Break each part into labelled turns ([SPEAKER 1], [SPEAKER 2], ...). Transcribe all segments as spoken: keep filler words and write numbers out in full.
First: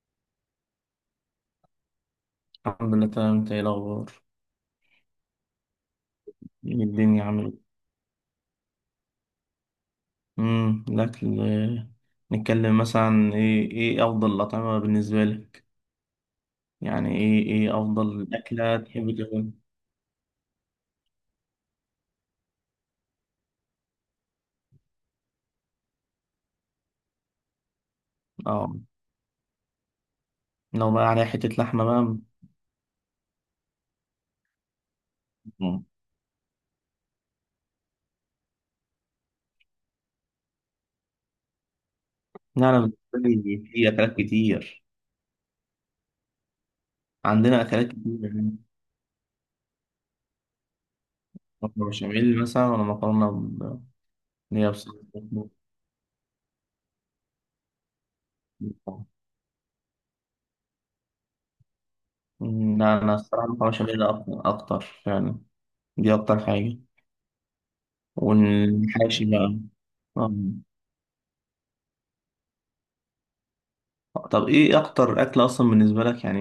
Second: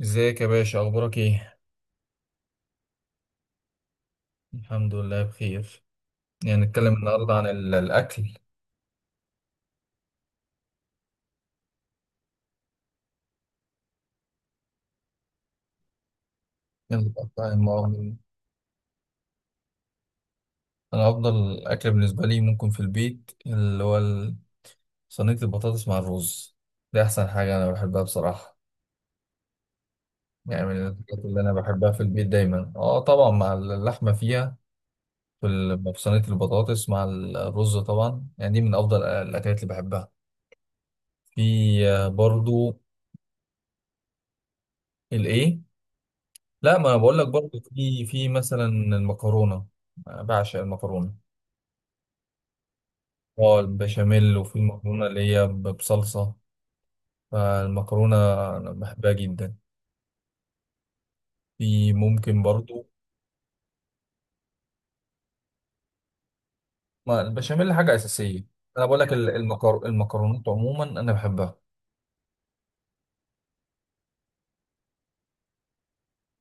[SPEAKER 1] ازيك يا باشا، اخبارك ايه؟
[SPEAKER 2] الحمد لله تمام. انت ايه الاخبار؟
[SPEAKER 1] الحمد لله بخير. يعني
[SPEAKER 2] ايه
[SPEAKER 1] نتكلم
[SPEAKER 2] الدنيا
[SPEAKER 1] النهارده عن
[SPEAKER 2] عامل؟
[SPEAKER 1] ال- الاكل.
[SPEAKER 2] امم الاكل آه، نتكلم مثلا عن ايه ايه افضل الاطعمه بالنسبه لك،
[SPEAKER 1] يلا
[SPEAKER 2] يعني
[SPEAKER 1] بقى
[SPEAKER 2] ايه
[SPEAKER 1] بتاع
[SPEAKER 2] ايه
[SPEAKER 1] المواطن.
[SPEAKER 2] افضل اكله تحب تاكل؟
[SPEAKER 1] انا افضل اكل بالنسبه لي ممكن في البيت، اللي هو ال- صينيه البطاطس مع الرز. دي احسن حاجه انا بحبها، بصراحه.
[SPEAKER 2] اه.
[SPEAKER 1] يعني من
[SPEAKER 2] لو بقى
[SPEAKER 1] الحاجات
[SPEAKER 2] عليها
[SPEAKER 1] اللي
[SPEAKER 2] حته
[SPEAKER 1] انا
[SPEAKER 2] لحمه
[SPEAKER 1] بحبها في
[SPEAKER 2] بقى.
[SPEAKER 1] البيت دايما، اه طبعا مع اللحمه فيها. في
[SPEAKER 2] مم.
[SPEAKER 1] ال- في صينيه البطاطس مع الرز، طبعا يعني دي من افضل الاكلات اللي بحبها. في، آه،
[SPEAKER 2] لا،
[SPEAKER 1] برضو.
[SPEAKER 2] انا بالنسبه لي في اكلات كتير،
[SPEAKER 1] الايه؟ لا، ما انا بقول لك برضه،
[SPEAKER 2] عندنا اكلات
[SPEAKER 1] في
[SPEAKER 2] كتير
[SPEAKER 1] في
[SPEAKER 2] يعني.
[SPEAKER 1] مثلا المكرونه. أنا بعشق المكرونه.
[SPEAKER 2] مكرونه بشاميل مثلا ولا مكرونه
[SPEAKER 1] اه،
[SPEAKER 2] ب-
[SPEAKER 1] البشاميل، وفي
[SPEAKER 2] اللي هي بصلصه
[SPEAKER 1] المكرونه اللي هي
[SPEAKER 2] مخلوط.
[SPEAKER 1] ب- بصلصه. فالمكرونه انا بحبها جدا. في، ممكن
[SPEAKER 2] مم،
[SPEAKER 1] برضه.
[SPEAKER 2] لا انا الصراحه مكرونه بشاميل اكتر اكتر يعني، دي اكتر حاجه.
[SPEAKER 1] ما البشاميل حاجه اساسيه. انا بقول لك،
[SPEAKER 2] والحاشي
[SPEAKER 1] ال-
[SPEAKER 2] بقى.
[SPEAKER 1] المكر...
[SPEAKER 2] آه.
[SPEAKER 1] المكرونات عموما انا بحبها.
[SPEAKER 2] طب ايه اكتر اكل اصلا بالنسبه لك يعني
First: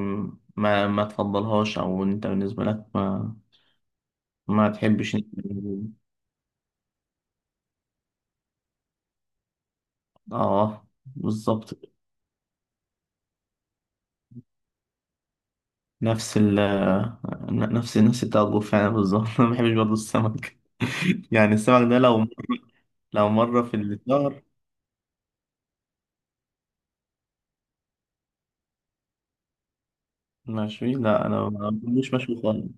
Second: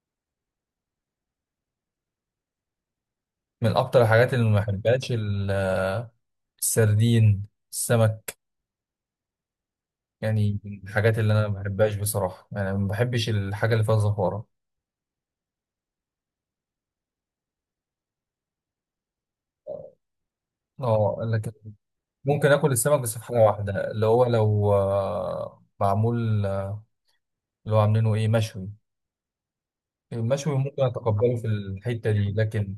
[SPEAKER 2] ما ما تفضلهاش، او انت بالنسبه لك ما
[SPEAKER 1] من اكتر الحاجات اللي ما
[SPEAKER 2] ما
[SPEAKER 1] بحبهاش
[SPEAKER 2] تحبش
[SPEAKER 1] ال-
[SPEAKER 2] إن-
[SPEAKER 1] السردين، السمك. يعني من
[SPEAKER 2] اه
[SPEAKER 1] الحاجات اللي انا ما
[SPEAKER 2] بالظبط.
[SPEAKER 1] بحبهاش بصراحه، يعني ما بحبش الحاجه اللي فيها زفاره.
[SPEAKER 2] نفس ال نفس نفس بتاع الضيوف فعلا بالظبط. انا ما بحبش برضه السمك.
[SPEAKER 1] اه، لكن،
[SPEAKER 2] يعني السمك ده لو
[SPEAKER 1] ممكن اكل السمك، بس في
[SPEAKER 2] لو
[SPEAKER 1] حاجه
[SPEAKER 2] مره في
[SPEAKER 1] واحده، اللي هو
[SPEAKER 2] الشهر.
[SPEAKER 1] لو آه، معمول، آه، اللي هو عاملينه ايه؟ مشوي. المشوي ممكن
[SPEAKER 2] مشوي لا
[SPEAKER 1] اتقبله في
[SPEAKER 2] انا ما
[SPEAKER 1] الحته
[SPEAKER 2] بحبوش
[SPEAKER 1] دي،
[SPEAKER 2] مشوي خالص.
[SPEAKER 1] لكن،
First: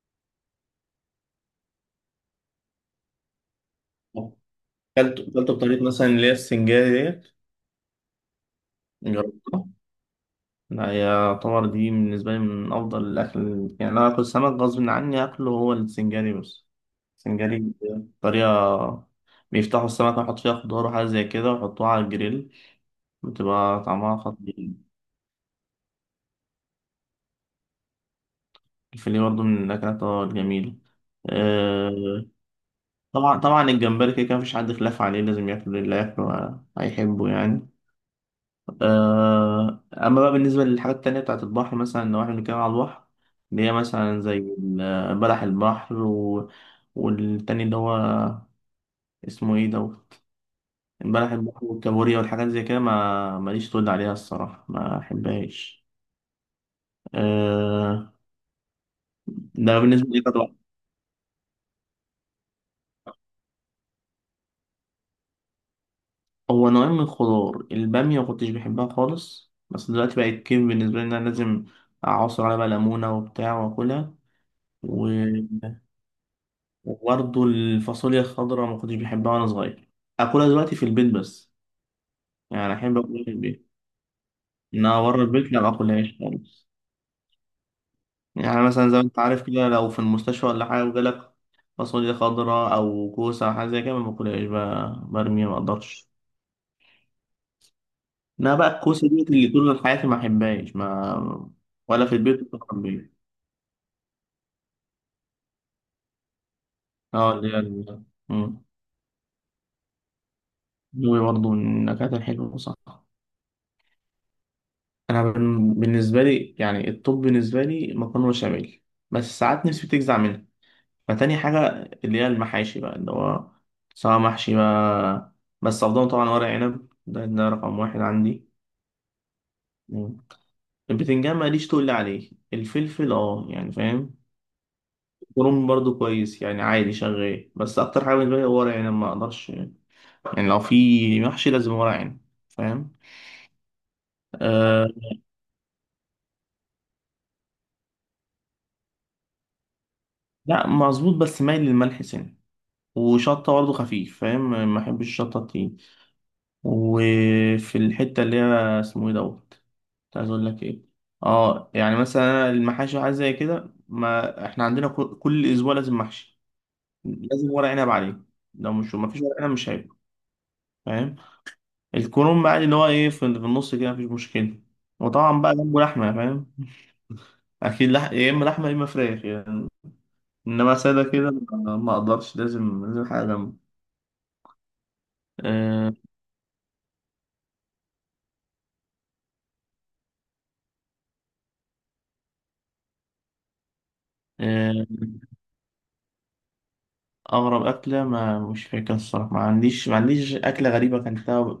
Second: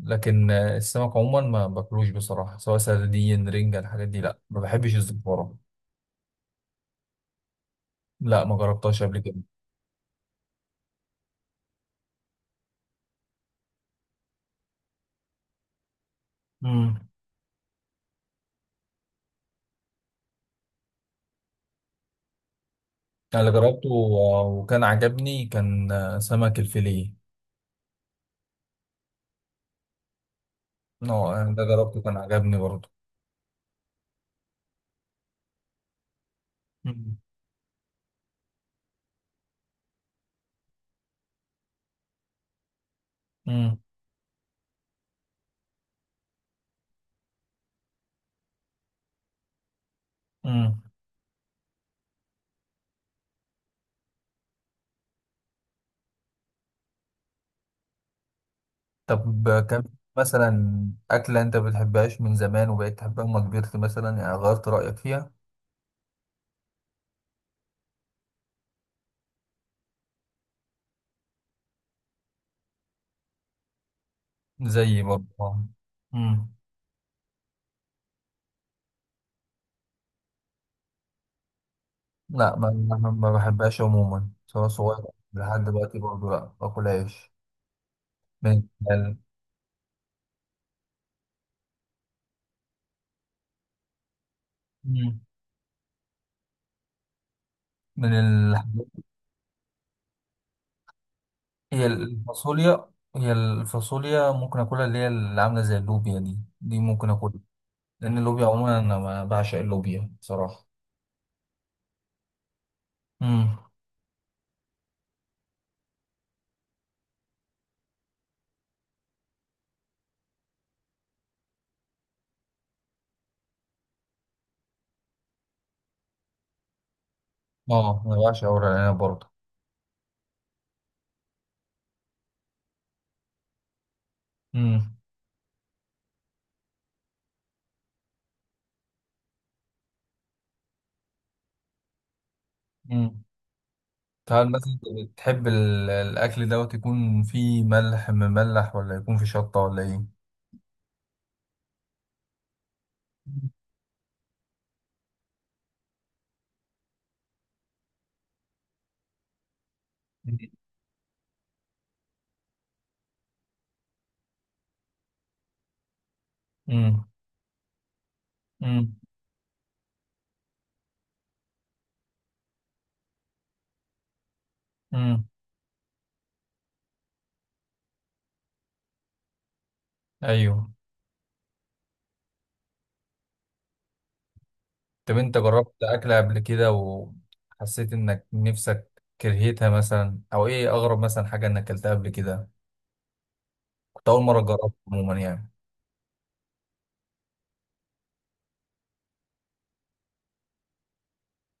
[SPEAKER 1] لكن آه، السمك عموما ما باكلوش بصراحه، سواء سردين، رنجه، الحاجات دي، لا ما بحبش
[SPEAKER 2] كلته كلته
[SPEAKER 1] الزفاره.
[SPEAKER 2] بطريقه مثلا اللي هي السنجاري ديت
[SPEAKER 1] لا، ما جربتهاش قبل كده.
[SPEAKER 2] جربتها. لا، هي يعتبر دي بالنسبة لي من أفضل الأكل، يعني لو آكل سمك غصب عني آكله هو السنجاري بس.
[SPEAKER 1] امم.
[SPEAKER 2] السنجاري طريقة بيفتحوا السمكة ويحط فيها خضار وحاجة زي كده ويحطوها على الجريل.
[SPEAKER 1] انا اللي
[SPEAKER 2] بتبقى
[SPEAKER 1] جربته
[SPEAKER 2] طعمها
[SPEAKER 1] آه،
[SPEAKER 2] خطير.
[SPEAKER 1] وكان عجبني، كان آه، سمك الفيليه.
[SPEAKER 2] الفيليه برضه من الأكلات آه، الجميلة.
[SPEAKER 1] آه، أنا ده جربته، كان
[SPEAKER 2] آه،
[SPEAKER 1] عجبني برضه.
[SPEAKER 2] طبعا طبعا الجمبري كده كده مفيش حد خلاف عليه، لازم ياكله، اللي ياكله آه،
[SPEAKER 1] امم.
[SPEAKER 2] هيحبه يعني. آه، أما بقى بالنسبة للحاجات التانية بتاعة البحر، مثلا لو إحنا بنتكلم على البحر، اللي هي مثلا زي ال- بلح البحر و... والتاني اللي هو اسمه إيه دوت،
[SPEAKER 1] امم.
[SPEAKER 2] بلح البحر والكابوريا والحاجات زي كده، ما ماليش تقول عليها الصراحة، ما أحبهاش. أه...
[SPEAKER 1] طب،
[SPEAKER 2] ده
[SPEAKER 1] كان
[SPEAKER 2] بالنسبة لي طبعا.
[SPEAKER 1] مثلا، أكلة أنت بتحبهاش من زمان وبقيت تحبها لما كبرت مثلا، يعني غيرت رأيك فيها؟
[SPEAKER 2] هو نوعين من الخضار، البامية ما كنتش بحبها خالص، بس دلوقتي بقت كيف بالنسبة لي إن أنا لازم أعصر عليها بقى ليمونة وبتاع وأكلها.
[SPEAKER 1] زي، برضه، آه. مم.
[SPEAKER 2] وبرضه الفاصوليا الخضراء ما كنتش بحبها وانا صغير. اكلها دلوقتي في البيت بس،
[SPEAKER 1] لا، ما
[SPEAKER 2] يعني
[SPEAKER 1] ما
[SPEAKER 2] احب اكلها في
[SPEAKER 1] ما
[SPEAKER 2] البيت،
[SPEAKER 1] بحبهاش عموما، سواء
[SPEAKER 2] انها
[SPEAKER 1] صغير.
[SPEAKER 2] بره البيت لا
[SPEAKER 1] لحد
[SPEAKER 2] ما
[SPEAKER 1] دلوقتي
[SPEAKER 2] اكلهاش
[SPEAKER 1] برضه لا
[SPEAKER 2] خالص.
[SPEAKER 1] باكلهاش. من
[SPEAKER 2] يعني مثلا زي ما
[SPEAKER 1] ال...
[SPEAKER 2] انت عارف كده لو في المستشفى ولا حاجه وجالك فاصوليا خضراء او كوسه او حاجه زي كده ما باكلهاش، ب-
[SPEAKER 1] مم.
[SPEAKER 2] برميها، ما اقدرش.
[SPEAKER 1] من ال...
[SPEAKER 2] انا بقى الكوسه دي اللي طول حياتي ما احبهاش ما،
[SPEAKER 1] هي
[SPEAKER 2] ولا في البيت ولا في
[SPEAKER 1] الفاصوليا.
[SPEAKER 2] البيت
[SPEAKER 1] هي الفاصوليا ممكن اكلها، اللي هي اللي عامله زي اللوبيا، دي دي ممكن اكلها.
[SPEAKER 2] اه اللي هي ال-
[SPEAKER 1] لان اللوبيا
[SPEAKER 2] مم.
[SPEAKER 1] عموما انا ما بعشق اللوبيا، بصراحه.
[SPEAKER 2] دي برضه من النكهات الحلوه صح.
[SPEAKER 1] امم.
[SPEAKER 2] انا بن- بالنسبه لي يعني الطب بالنسبه لي مكرونه بشاميل، بس ساعات نفسي بتجزع منها، فتاني حاجه اللي هي المحاشي بقى اللي هو سواء محشي بقى، بس افضل طبعا ورق عنب. ده, ده رقم واحد
[SPEAKER 1] اه، انا
[SPEAKER 2] عندي.
[SPEAKER 1] بعشق ورق العنب برضه.
[SPEAKER 2] مم. البتنجان ماليش تقول عليه، الفلفل اه يعني فاهم، الكرنب برضو كويس يعني عادي شغال، بس اكتر حاجه بالنسبه لي هو ورق عنب، ما اقدرش يعني، لو في محشي لازم ورق عنب. فاهم.
[SPEAKER 1] امم. فهل مثلا
[SPEAKER 2] أه.
[SPEAKER 1] بتحب ال- الأكل دوت يكون فيه ملح مملح، ولا يكون فيه شطة، ولا إيه؟
[SPEAKER 2] لا مظبوط بس مايل للملح سنة، وشطة برضه خفيف فاهم، ما بحبش الشطة التقيل. وفي الحتة اللي هي اسمه ايه دوت كنت عايز اقول لك ايه. اه يعني مثلا أنا المحاشي وحاجات زي كده، ما احنا عندنا كل كل اسبوع لازم محشي،
[SPEAKER 1] امم.
[SPEAKER 2] لازم ورق عنب عليه، لو مش
[SPEAKER 1] امم.
[SPEAKER 2] ما فيش ورق عنب مش هيبقى. فاهم. الكرنب بقى اللي هو ايه في في النص كده مفيش مشكلة.
[SPEAKER 1] امم.
[SPEAKER 2] وطبعا بقى جنبه لحمة فاهم، أكيد لح... يا إما لحمة يا إما فراخ يعني.
[SPEAKER 1] أيوه.
[SPEAKER 2] إنما سادة كده ما ما أقدرش، لازم لازم حاجة جنبه.
[SPEAKER 1] طب أنت جربت
[SPEAKER 2] آه،
[SPEAKER 1] أكلة قبل كده وحسيت إنك نفسك كرهتها مثلا، أو إيه أغرب مثلا حاجة إنك أكلتها قبل كده؟ كنت أول مرة جربت
[SPEAKER 2] آه.
[SPEAKER 1] عموما يعني.
[SPEAKER 2] أغرب أكلة ما مش فاكر الصراحة، ما عنديش ما عنديش أكلة غريبة أكلتها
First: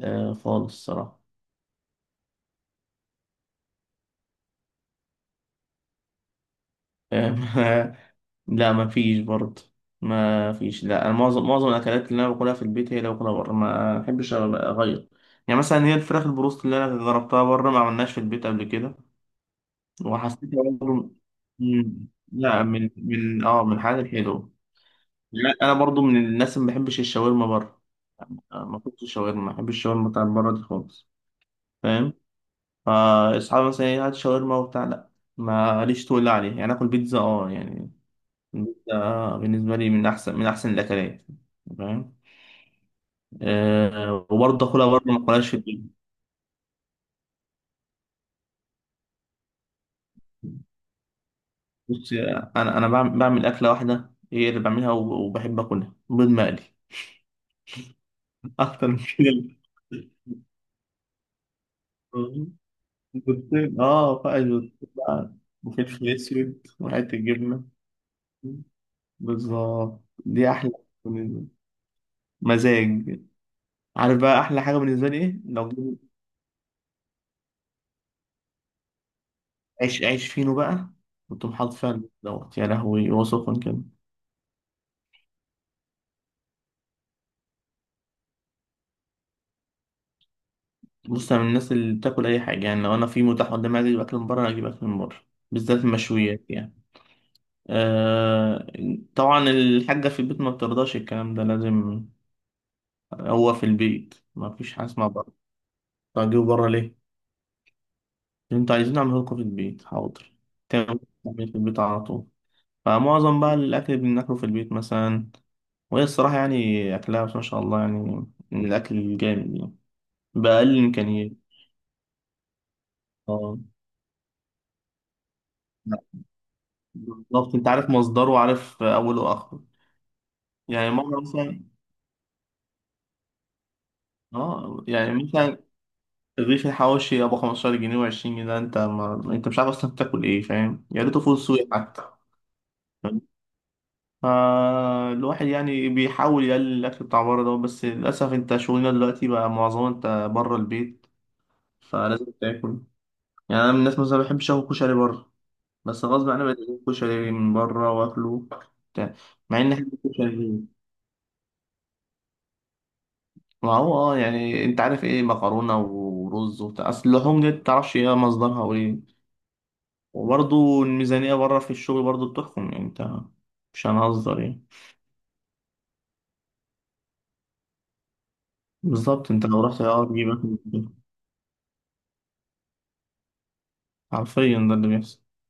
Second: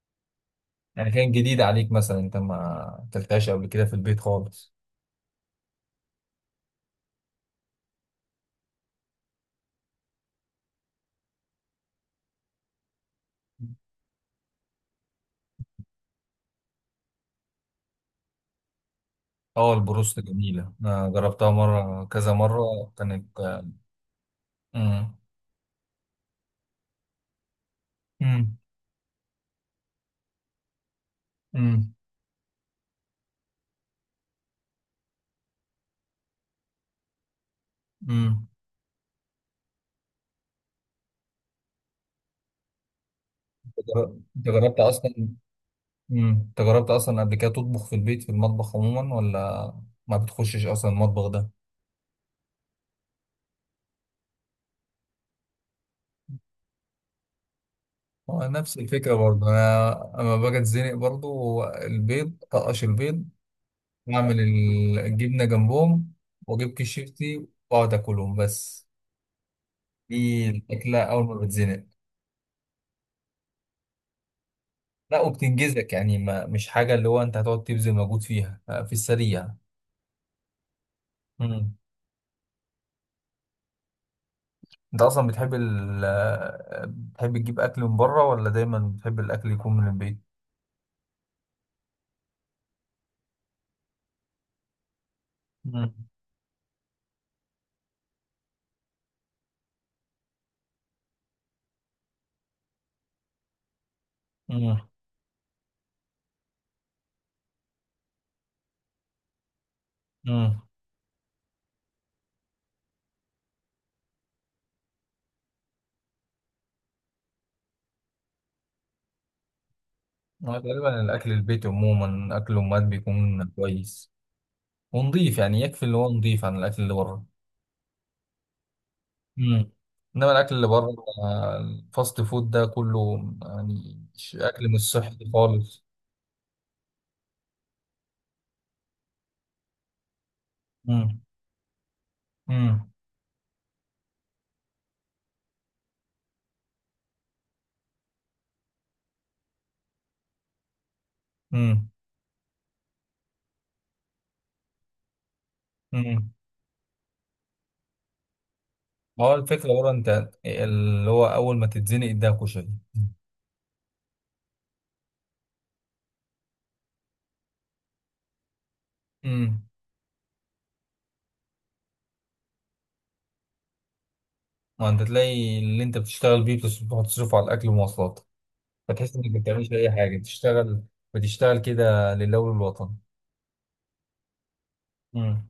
[SPEAKER 2] آه خالص
[SPEAKER 1] يعني
[SPEAKER 2] الصراحة.
[SPEAKER 1] كانت جديدة عليك مثلا، أنت ما أكلتهاش قبل كده في البيت خالص؟
[SPEAKER 2] آه، لا ما فيش برضه ما فيش. لا، أنا معظم معظم الأكلات اللي أنا باكلها في البيت هي اللي باكلها بره، ما أحبش أغير. يعني مثلا هي الفراخ البروست اللي أنا جربتها بره ما عملناش في البيت قبل كده.
[SPEAKER 1] أه، البروست
[SPEAKER 2] وحسيت
[SPEAKER 1] جميلة، أنا
[SPEAKER 2] برضه.
[SPEAKER 1] جربتها مرة،
[SPEAKER 2] مم،
[SPEAKER 1] كذا
[SPEAKER 2] لا،
[SPEAKER 1] مرة.
[SPEAKER 2] من من
[SPEAKER 1] كانت،
[SPEAKER 2] اه من الحاجات الحلوة.
[SPEAKER 1] امم.
[SPEAKER 2] لا أنا برضه من الناس اللي ما بحبش الشاورما بره.
[SPEAKER 1] امم.
[SPEAKER 2] آه، ما كنتش شاورما، ما بحبش الشاورما بتاعت بره دي خالص. فاهم. فاصحابي مثلا ايه هات شاورما وبتاع، لا. ماليش تقول عليه، يعني اكل بيتزا اه يعني،
[SPEAKER 1] امم.
[SPEAKER 2] البيتزا بالنسبه لي من احسن من احسن الاكلات. فاهم.
[SPEAKER 1] انت
[SPEAKER 2] أه. وبرضه
[SPEAKER 1] جربت
[SPEAKER 2] اكلها برضه
[SPEAKER 1] اصلا،
[SPEAKER 2] ما اكلهاش في البيت.
[SPEAKER 1] مم. انت جربت اصلا قبل كده تطبخ في البيت، في المطبخ عموما، ولا ما بتخشش اصلا المطبخ ده؟
[SPEAKER 2] بص، انا انا بعمل, بعمل اكله واحده هي اللي بعملها وب- وبحب اكلها، بيض مقلي.
[SPEAKER 1] هو نفس
[SPEAKER 2] اكتر من
[SPEAKER 1] الفكره
[SPEAKER 2] كده
[SPEAKER 1] برضه انا، اما باجي اتزنق برضه البيض، طقش البيض،
[SPEAKER 2] بيضتين اه، فقط
[SPEAKER 1] واعمل
[SPEAKER 2] بيضتين
[SPEAKER 1] ال-
[SPEAKER 2] بقى،
[SPEAKER 1] الجبنه
[SPEAKER 2] وفلفل
[SPEAKER 1] جنبهم،
[SPEAKER 2] اسود
[SPEAKER 1] واجيب
[SPEAKER 2] وحته
[SPEAKER 1] كشيفتي
[SPEAKER 2] جبنه.
[SPEAKER 1] واقعد اكلهم بس.
[SPEAKER 2] بالظبط
[SPEAKER 1] دي
[SPEAKER 2] دي احلى
[SPEAKER 1] الاكله اول ما
[SPEAKER 2] بالنسبة لي.
[SPEAKER 1] بتزنق.
[SPEAKER 2] مزاج. عارف بقى احلى حاجه بالنسبه لي
[SPEAKER 1] لا،
[SPEAKER 2] ايه؟ لو
[SPEAKER 1] وبتنجزك يعني، ما مش حاجه اللي هو انت هتقعد تبذل مجهود فيها، آه، في السريع.
[SPEAKER 2] عيش عيش فينو بقى، وتقوم حاطط
[SPEAKER 1] مم.
[SPEAKER 2] فيها البيض دوت يا لهوي وصفا كده.
[SPEAKER 1] انت اصلا بتحب ال بتحب تجيب اكل من بره، ولا دايما بتحب الاكل يكون من البيت؟
[SPEAKER 2] بص انا من الناس اللي بتاكل اي حاجه، يعني لو انا في متاح قدامي عايز اجيب اكل من بره أنا اجيب اكل من بره، بالذات
[SPEAKER 1] مم.
[SPEAKER 2] المشويات يعني. آه. طبعا الحاجه في البيت ما بترضاش الكلام ده، لازم. هو في البيت ما فيش حاجه
[SPEAKER 1] مم.
[SPEAKER 2] اسمها بره. طب اجيبه بره ليه؟ انتوا عايزين نعمله لكم في البيت، حاضر.
[SPEAKER 1] مم.
[SPEAKER 2] تعمل تعمل في البيت على طول. فمعظم بقى الاكل اللي بناكله في البيت مثلا، وهي الصراحه يعني اكلها بس ما شاء الله يعني من الاكل الجامد يعني.
[SPEAKER 1] هو
[SPEAKER 2] بأقل
[SPEAKER 1] غالبا الاكل
[SPEAKER 2] الإمكانيات.
[SPEAKER 1] البيت عموما، اكل امهات بيكون
[SPEAKER 2] اه.
[SPEAKER 1] كويس. ونضيف يعني، يكفي اللي
[SPEAKER 2] لا.
[SPEAKER 1] هو نضيف عن الاكل اللي بره.
[SPEAKER 2] بالظبط أنت عارف مصدره وعارف أوله وآخره.
[SPEAKER 1] مم. انما الاكل اللي
[SPEAKER 2] يعني
[SPEAKER 1] بره،
[SPEAKER 2] مرة
[SPEAKER 1] آه،
[SPEAKER 2] مثلا.
[SPEAKER 1] الفاست فود ده كله، يعني مش- اكل
[SPEAKER 2] اه
[SPEAKER 1] مش
[SPEAKER 2] يعني
[SPEAKER 1] صحي
[SPEAKER 2] مثلا
[SPEAKER 1] خالص.
[SPEAKER 2] الرغيف الحواوشي أبو خمسة عشر جنيه و20 جنيه ده أنت ما... أنت مش عارف أصلا بتاكل إيه فاهم، يا ريته
[SPEAKER 1] مم.
[SPEAKER 2] فول سوري حتى.
[SPEAKER 1] امم.
[SPEAKER 2] فاهم؟ فالواحد يعني بيحاول يقلل الأكل بتاع بره ده، بس للأسف أنت شغلنا دلوقتي بقى معظمه أنت بره البيت،
[SPEAKER 1] امم.
[SPEAKER 2] فلازم تاكل. يعني أنا من الناس مثلا ما بحبش آكل كشري بره، بس غصب
[SPEAKER 1] امم.
[SPEAKER 2] عني بقيت آكل كشري من بره وآكله بتاع.
[SPEAKER 1] هو
[SPEAKER 2] مع إن
[SPEAKER 1] الفكره بره
[SPEAKER 2] أحب
[SPEAKER 1] انت،
[SPEAKER 2] الكشري.
[SPEAKER 1] اللي هو اول ما تتزنق ده كشري.
[SPEAKER 2] ما هو اه يعني انت عارف ايه مكرونه ورز وبتاع، اصل اللحوم دي متعرفش ايه مصدرها وايه.
[SPEAKER 1] امم.
[SPEAKER 2] وبرضه الميزانيه بره في الشغل برضه بتحكم يعني انت، مش هنهزر يعني.
[SPEAKER 1] ما انت تلاقي اللي انت بتشتغل بيه بتص- بتصرف على الاكل والمواصلات. فتحس انك
[SPEAKER 2] بالظبط.
[SPEAKER 1] ما
[SPEAKER 2] انت لو
[SPEAKER 1] بتعملش
[SPEAKER 2] رحت
[SPEAKER 1] اي
[SPEAKER 2] اه
[SPEAKER 1] حاجه،
[SPEAKER 2] تجيب اكل من
[SPEAKER 1] بتشتغل،
[SPEAKER 2] بره.
[SPEAKER 1] بتشتغل كده لله وللوطن.
[SPEAKER 2] حرفيا ده اللي بيحصل.
[SPEAKER 1] امم.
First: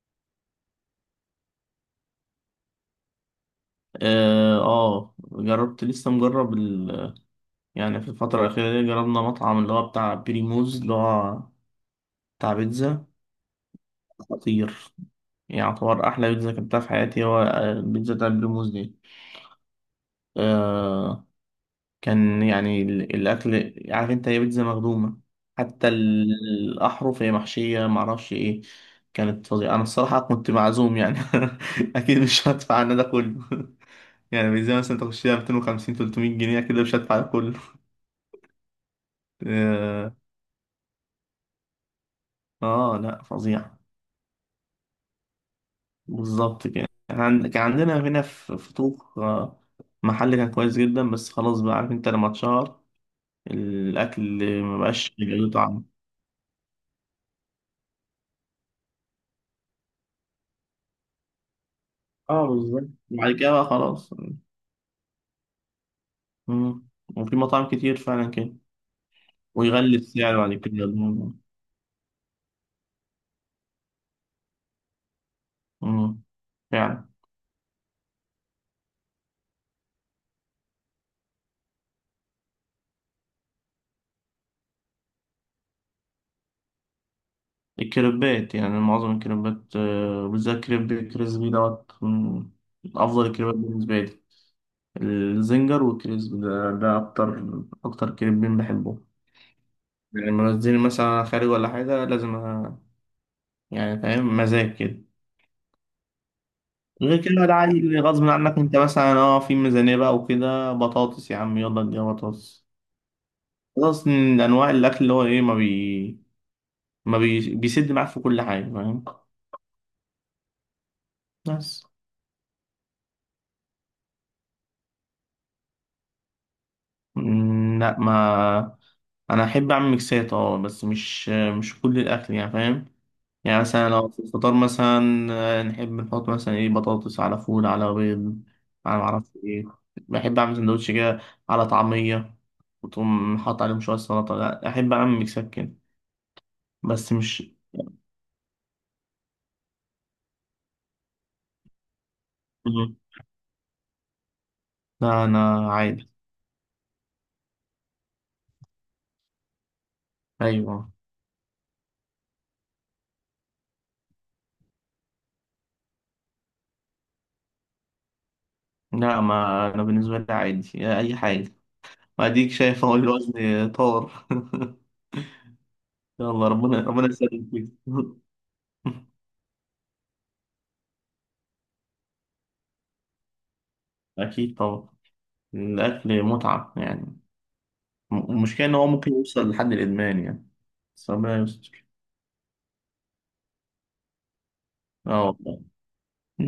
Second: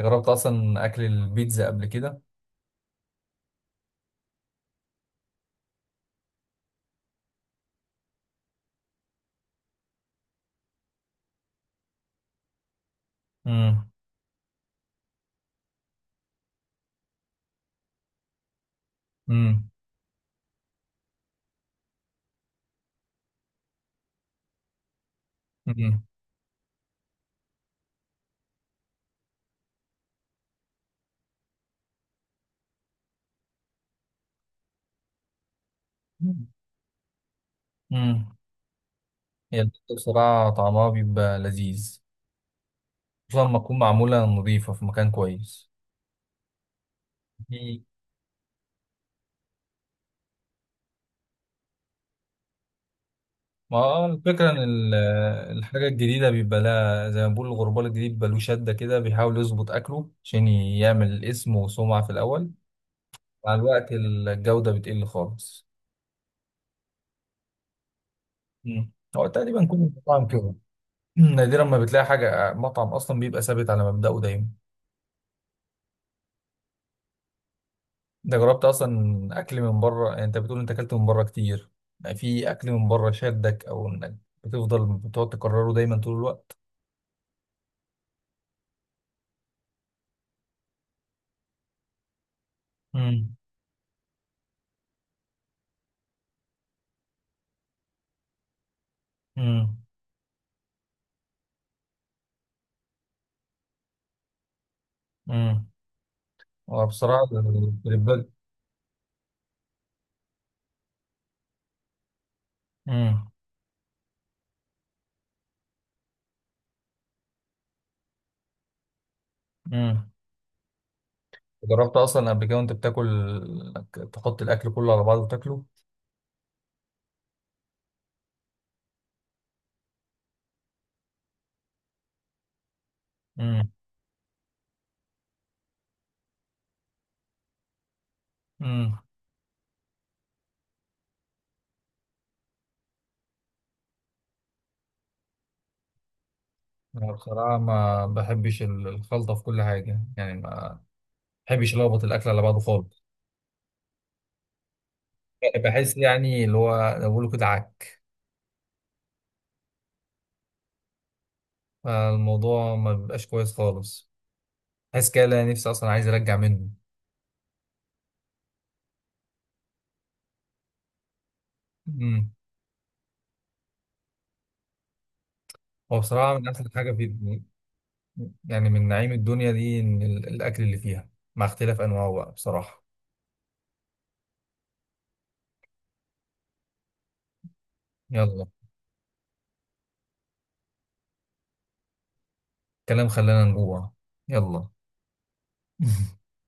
[SPEAKER 1] جربت اصلا اكل البيتزا قبل كده؟
[SPEAKER 2] اه آه، جربت. لسه مجرب ال... يعني في الفتره الاخيره دي جربنا مطعم اللي هو بتاع بريموز اللي هو بتاع بيتزا.
[SPEAKER 1] امم.
[SPEAKER 2] خطير. يعني يعتبر احلى بيتزا كلتها في حياتي هو آه، البيتزا بتاع بريموز دي.
[SPEAKER 1] امم.
[SPEAKER 2] آه، كان يعني ال- الأكل عارف أنت، هي بيتزا مخدومة، حتى
[SPEAKER 1] امم.
[SPEAKER 2] ال- الأحرف هي محشية معرفش إيه. كانت فظيعة. أنا الصراحة كنت معزوم يعني. أكيد مش هدفع أنا ده كله. يعني بيتزا مثلا تخشيها ميتين وخمسين تلت ميه جنيه كده، مش هدفع ده كله.
[SPEAKER 1] امم. هي البيتزا
[SPEAKER 2] آه.
[SPEAKER 1] بصراحه طعمها بيبقى لذيذ،
[SPEAKER 2] آه، لأ
[SPEAKER 1] خصوصا لما
[SPEAKER 2] فظيع.
[SPEAKER 1] تكون معموله نظيفه في مكان كويس.
[SPEAKER 2] بالظبط كده. إحنا عند- كان
[SPEAKER 1] مم.
[SPEAKER 2] عندنا هنا في في طوق آه، محل كان كويس جدا، بس خلاص بقى عارف أنت لما اتشهر
[SPEAKER 1] ما هو الفكره ان
[SPEAKER 2] الأكل
[SPEAKER 1] ال-
[SPEAKER 2] مبقاش له طعم.
[SPEAKER 1] الحاجه الجديده بيبقى لها، زي ما بقول، الغربال الجديد بيبقى له شده كده، بيحاول يظبط اكله عشان يعمل اسم وسمعه في
[SPEAKER 2] اه
[SPEAKER 1] الاول.
[SPEAKER 2] بالظبط، بعد كده
[SPEAKER 1] مع
[SPEAKER 2] بقى
[SPEAKER 1] الوقت
[SPEAKER 2] خلاص.
[SPEAKER 1] الجودة بتقل خالص.
[SPEAKER 2] مم. وفي مطاعم كتير فعلا كده.
[SPEAKER 1] مم. هو تقريبا كل
[SPEAKER 2] ويغلي
[SPEAKER 1] المطاعم
[SPEAKER 2] السعر
[SPEAKER 1] كده.
[SPEAKER 2] بعد كده. مم.
[SPEAKER 1] نادرا ما بتلاقي حاجة، مطعم أصلا بيبقى ثابت على مبدأه دايما.
[SPEAKER 2] مم. فعلا.
[SPEAKER 1] أنت جربت أصلا أكل من بره، يعني أنت بتقول أنت أكلت من بره كتير. يعني في أكل من بره شدك؟ أو إنك بتفضل بتقعد تكرره دايما طول الوقت؟
[SPEAKER 2] الكريبات يعني معظم الكريبات آه، بالذات كريب كريسبي دوت من أفضل
[SPEAKER 1] مم.
[SPEAKER 2] الكريبات بالنسبة لي. الزنجر والكريسبي ده, ده أكتر أكتر كريبين بحبهم.
[SPEAKER 1] مم.
[SPEAKER 2] يعني لما بنزل مثلا خارج ولا حاجة لازم أ- يعني فاهم، مزاج كده.
[SPEAKER 1] مم.
[SPEAKER 2] غير
[SPEAKER 1] وبصراحة
[SPEAKER 2] كده لا، عادي اللي غصب
[SPEAKER 1] الكريبات،
[SPEAKER 2] عنك انت مثلا اه في ميزانية بقى وكده، بطاطس يا عم يلا اديها بطاطس.
[SPEAKER 1] مم.
[SPEAKER 2] خلاص، من أنواع الأكل اللي هو إيه ما بي ما بي... بيسد معاك في كل حاجة فاهم،
[SPEAKER 1] مم.
[SPEAKER 2] بس.
[SPEAKER 1] جربت أصلا قبل كده وأنت بتاكل إنك تحط الأكل كله على بعضه وتاكله؟
[SPEAKER 2] مم، لا ما أنا أحب أعمل ميكسات أه، بس مش مش كل الأكل يعني فاهم. يعني مثلا لو في الفطار مثلا آه، نحب نحط مثلا إيه بطاطس على فول على بيض
[SPEAKER 1] مم.
[SPEAKER 2] على معرفش إيه، بحب أعمل سندوتش كده على طعمية، وتقوم حاطط عليهم شوية سلطة. لا أحب أعمل ميكسات كده،
[SPEAKER 1] أنا
[SPEAKER 2] بس مش.
[SPEAKER 1] بصراحة ما بحبش ال- الخلطة في كل حاجة، يعني ما بحبش ألخبط الأكل على بعضه
[SPEAKER 2] مم.
[SPEAKER 1] خالص.
[SPEAKER 2] لا أنا
[SPEAKER 1] بحس
[SPEAKER 2] عادي.
[SPEAKER 1] يعني اللي هو زي ما بيقولوا كده، عك.
[SPEAKER 2] أيوه.
[SPEAKER 1] فالموضوع ما بيبقاش كويس خالص. بحس كده، لا، نفسي أصلا عايز أرجع منه.
[SPEAKER 2] لا ما أنا بالنسبة لي عادي أي حاجة.
[SPEAKER 1] أمم.
[SPEAKER 2] وأديك شايف أهو الوزن طار.
[SPEAKER 1] هو بصراحة من
[SPEAKER 2] يلا،
[SPEAKER 1] أحسن
[SPEAKER 2] ربنا
[SPEAKER 1] حاجة في،
[SPEAKER 2] ربنا يسلمك فيك.
[SPEAKER 1] يعني من نعيم الدنيا دي، إن ال- الأكل اللي فيها، مع اختلاف أنواعه بقى، بصراحة.
[SPEAKER 2] أكيد طبعا. الأكل متعة يعني.
[SPEAKER 1] يلا.
[SPEAKER 2] المشكلة إن هو ممكن يوصل لحد الإدمان يعني، بس ربنا يستر.
[SPEAKER 1] كلام خلانا نجوع. يلا.
[SPEAKER 2] اه والله